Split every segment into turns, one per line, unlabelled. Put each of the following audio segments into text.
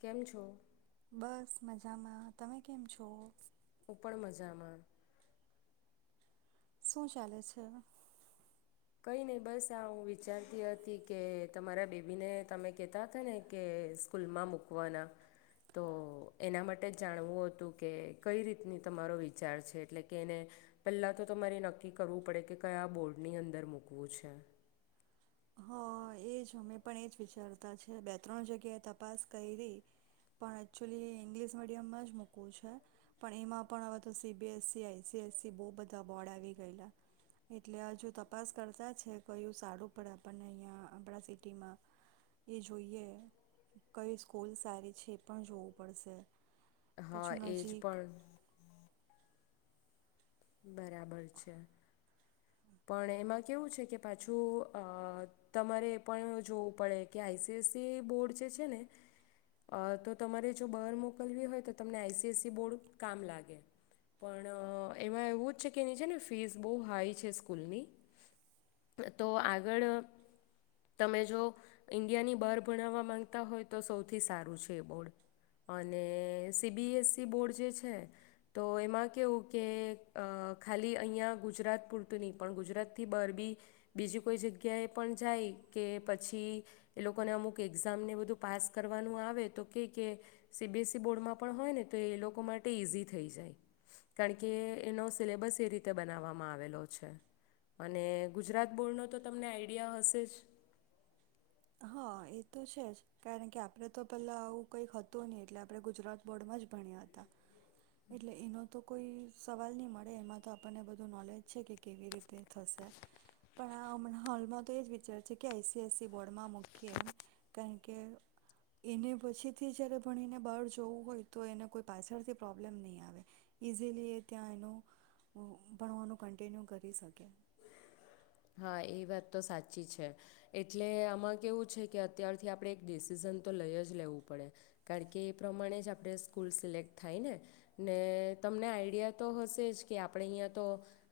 કેમ છો?
બસ મજામાં. તમે કેમ છો?
હું પણ મજામાં.
શું ચાલે છે?
કઈ નહી બસ આ હું વિચારતી હતી કે તમારા બેબીને તમે કહેતા હતા ને કે સ્કૂલમાં મૂકવાના, તો એના માટે જ જાણવું હતું કે કઈ રીતનું તમારો વિચાર છે, એટલે કે એને પહેલા તો તમારે ઈ નક્કી કરવું પડે કે કયા બોર્ડની અં દર મૂકવું છે.
હા એ જ. અમે પણ એ જ વિચારતા છે, બે ત્રણ જગ્યાએ તપાસ કયરી પણ એક્ચ્યુલી ઇંગ્લિશ મીડિયમમાં જ મૂકવું છે, પણ એમાં પણ હવે તો C B S C, I C I C, બહુ બધા બોર્ડ આવી ગયેલા. એટલે આ જો તપાસ કરતા છે કયુ સારું પડે એમ. આપણને અહીંયા આપણા સિટીમાં એ જોઈએ કઈ સ્કૂલ સારી છે એ પણ જોવું પડશે.
હા
પછી
એ જ
નજીક
પણ બરાબર છે. પણ એમાં કેવું છે કે પાછું અહ તમારે એ પણ જોવું પડે કે આઈ સી સી બોર્ડ જે છે ને અહ તો તમારે જો બાર મોકલવી હોય તો તમને આઈ સી સી બોર્ડ કામ લાગે. પણ અહ એમાં એવું જ છે કે એની છેે ને ફીસ બહુ હાઈ છે સ્કૂલની તો આગળ તમે જો ઇન્ડિયાની બહાર ભણાવવા માંગતા હોય તો સૌથી સારું છે એ બોર્ડ અને સીબીએસસી બોર્ડ જે છે તો એમાં કેવું કે અ ખાલી અહીંયા ગુજરાત પૂરતું નહીં પણ ગુજરાતથી બાર બી બીજી કોઈ જગ્યાએ પણ જાય કે પછી એ લોકોને અમુક એક્ઝામને બધું પાસ કરવાનું આવે તો કે કે સીબીએસસી બોર્ડમાં પણ હોય ને તો એ લોકો માટે ઇઝી ‌થઈ જાય. કારણ કે એનો સિલેબસ એ રીતે બનાવવામાં આવેલો છે અને ગુજરાત બોર્ડનો તો તમને આઈડિયા હશે જ
હા એ તો છે જ કારણ કે આપણે તો પહેલા આવું કઈક હતું નહી એટલે આપણે ગુજરાત બોર્ડમાં જ ભણ્યા હતા એટલે એનો તો કોઈ સવાલ ની મળે એમાં તો આપણને બધું નોલેજ છે કે કેવી રીતે થશે પણ આ હમણાં હાલમાં તો એ જ વિચાર છે કે આઈસીઆઈસી બોર્ડમાં મૂકીએ એમ કારણ કે એને પછીથી જ્યારે ભણીને બાર જવું હોય તો એને કોઈ પાછળથી પ્રોબ્લેમ નહીં આવે ઇઝીલી એ ત્યાં એનું ભણવાનું કન્ટિન્યુ કરી શકે.
હા એ વાત તો સાચી છે એટલે આમાં કેવું છે કે અત્યારથી આપણે એક ડિસિઝન તો લઈ જ લેવું પડે કારણ કે એ પ્રમાણે જ આપણે સ્કૂલ સિલેક્ટ થાય ને ને તમને આઈડિયા તો હશે જ કે આપણે અહીંયા તો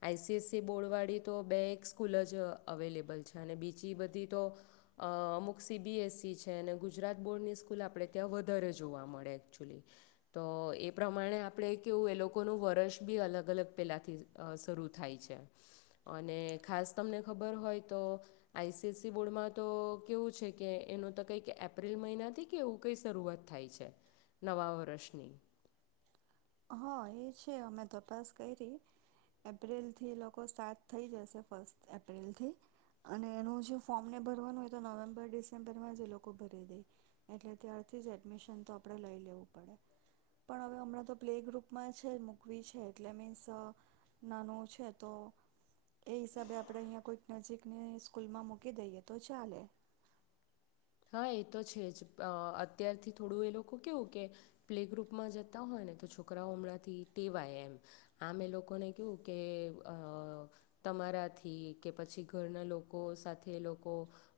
આઈસીએસસી બોર્ડવાળી તો બે એક સ્કૂલ જ અવેલેબલ છે અને બીજી બધી તો અ અમુક સીબીએસઇ છે અને ગુજરાત બોર્ડની સ્કૂલ આપણે ત્યાં વધારે જોવા મળે એકચ્યુલી તો એ પ્રમાણે આપણે કેવું એ લોકોનું વર્ષ બી અલગ અલગ પહેલાંથી અ શરૂ થાય છે અને ખાસ તમને ખબર હોય તો આઈસીએસસી બોર્ડમાં તો કેવું છે કે એનું તો કંઈક એપ્રિલ મહિનાથી કે એવું કંઈ શરૂઆત થાય છે નવા વર્ષની
હ એ છે અમે તપાસ કયરી એપ્રિલથી એ લોકો સ્ટાર્ટ થઈ જશે ફર્સ્ટ એપ્રિલથી અને એનું જે ફોર્મને ભરવાનું હોય તો નવેમ્બર ડિસેમ્બરમાં જ એ લોકો ભરી દેય એટલે ત્યારથી જ એડમિશન તો આપણે લઈ લેવું પડે પણ હવે હમણાં તો પ્લે ગ્રુપમાં છે મૂકવી છે એટલે મીન્સ અ નાનું છે તો એ હિસાબે આપણે અહીંયા કોઈક નજીકની સ્કૂલમાં મૂકી દઈએ તો ચાલે
હા એ તો છે જ. અત્યારથી થોડું એ લોકો કવું કે પ્લે ગ્રુપમાં જતા હોય ને તો છોકરાઓ હમણાંથી ટેવાય. એમ આમ એ લોકોને કવુ કે અ તમારાથી કે પછી ઘરના લોકો સાથે એ લોકો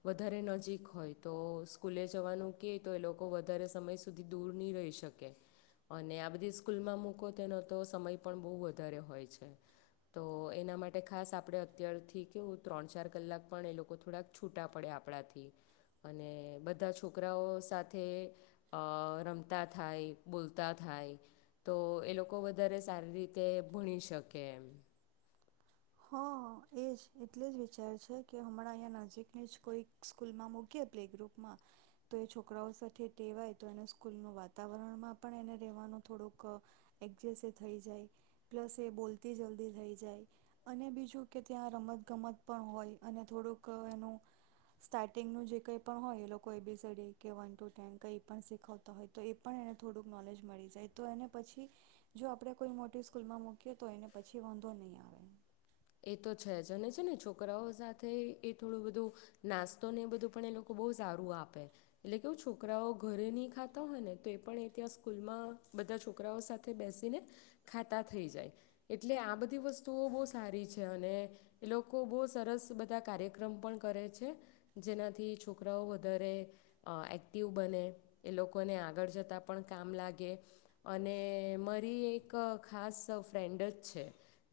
વધારે નજીક હોય. તો સ્કૂલે જવાનું ક તો એ લોકો વધારે સમય સુધી દૂર નહીં રહી શકે અને આ બધી સ્કૂલમાં મૂકો તેનો તો સમય પણ બહુ વધારે હોય છે તો એના માટે ખાસ આપણે અત્યારથી કેવું ત્રણ ચાર કલાક પણ એ લોકો થોડાક છૂટા પડે આપણાથી અને બધા છોકરાઓ સાથે રમતા થાય બોલતા થાય તો એ લોકો વધારે સારી રીતે ભણી શકે એમ.
હ એ જ એટલે જ વિચાર છે કે હમણાં અહીંયા નજીકની જ કોઈ સ્કૂલમાં મૂકી પ્લે ગ્રુપમાં તો એ છોકરાઓ સાથે ટેવાય તો એને સ્કૂલનું વાતાવરણમાં પણ એને રહેવાનું થોડુંક એડજસ્ટ થઈ જાય. પ્લસ એ બોલતી જલ્દી થઈ જાય. અને બીજું કે ત્યાં રમતગમત પણ હોય અને થોડુંક એનું સ્ટાર્ટિંગનું જે કંઈ પણ હોય એ લોકો એ બી સડી કે વન ટુ ટેન કંઈ પણ શીખવતા હોય તો એ પણ એને થોડુંક નોલેજ મળી જાય તો એને પછી જો આપણે કોઈ મોટી સ્કૂલમાં મૂકીએ તો એને પછી વાંધો નહીં આવે [inaudible]
એ તો છે જ અને છે ને છોકરાઓ સાથે એ થોડું બધું નાસ્તોને એ બધું પણ એ લોકો બહુ સારું આપે એટલે કે હ છોકરાઓ ઘરે નહીં ખાતા હોય ને તો એ પણ એ ત્યાં સ્કૂલમાં બધા છોકરાઓ સાથે બેસીને ખાતા થઈ જાય એટલે આ બધી વસ્તુઓ બહુ સારી છે. છે અને એ લોકો બહુ સરસ બધા કાર્યક્રમ પણ કરે છે જેનાથી છોકરાઓ વધારે એક્ટિવ બને એ લોકોને આગળ જતાં પણ કામ લાગે અને મારી એક ખાસ ફ્રેન્ડ જ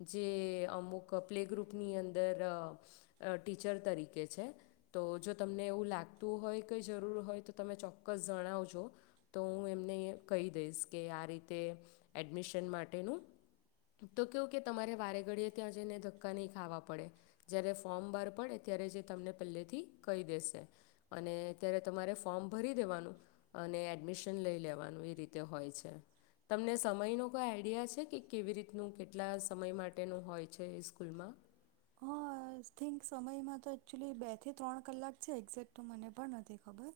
છે જે અમુક પ્લે ગ્રુપની અંદર ટીચર તરીકે છે તો જો તમને એવું લાગતું હોય કેં જરૂર હોય તો તમે ચોક્કસ જણાવજો તો હું એમને કહી દઈશ કે આ રીતે એડમિશન માટેનું તો કવું કે તમારે વારે ઘડીએ ત્યાં જઈને ધક્કા નહીં ખાવા પડે જ્યારે ફોર્મ બહાર પડે ત્યારે જે તમને પહેલેથી કહી દેશે અને ત્યારે તમારે ફોર્મ ભરી દેવાનું અને એડમિશન લઈ લેવાનું એ રીતે હોય છે. તમને સમયનો કોઈ આઈડિયા છે કે કેવી રીતનું કેટલા સમય માટેનું હોય છે સ્કૂલ? [inaudible]
હા આ થિંક સમયમાં તો એકચુલી બે થી ત્રણ કલાક છે એક્ઝેક્ટ તો મને પણ નથી ખબર.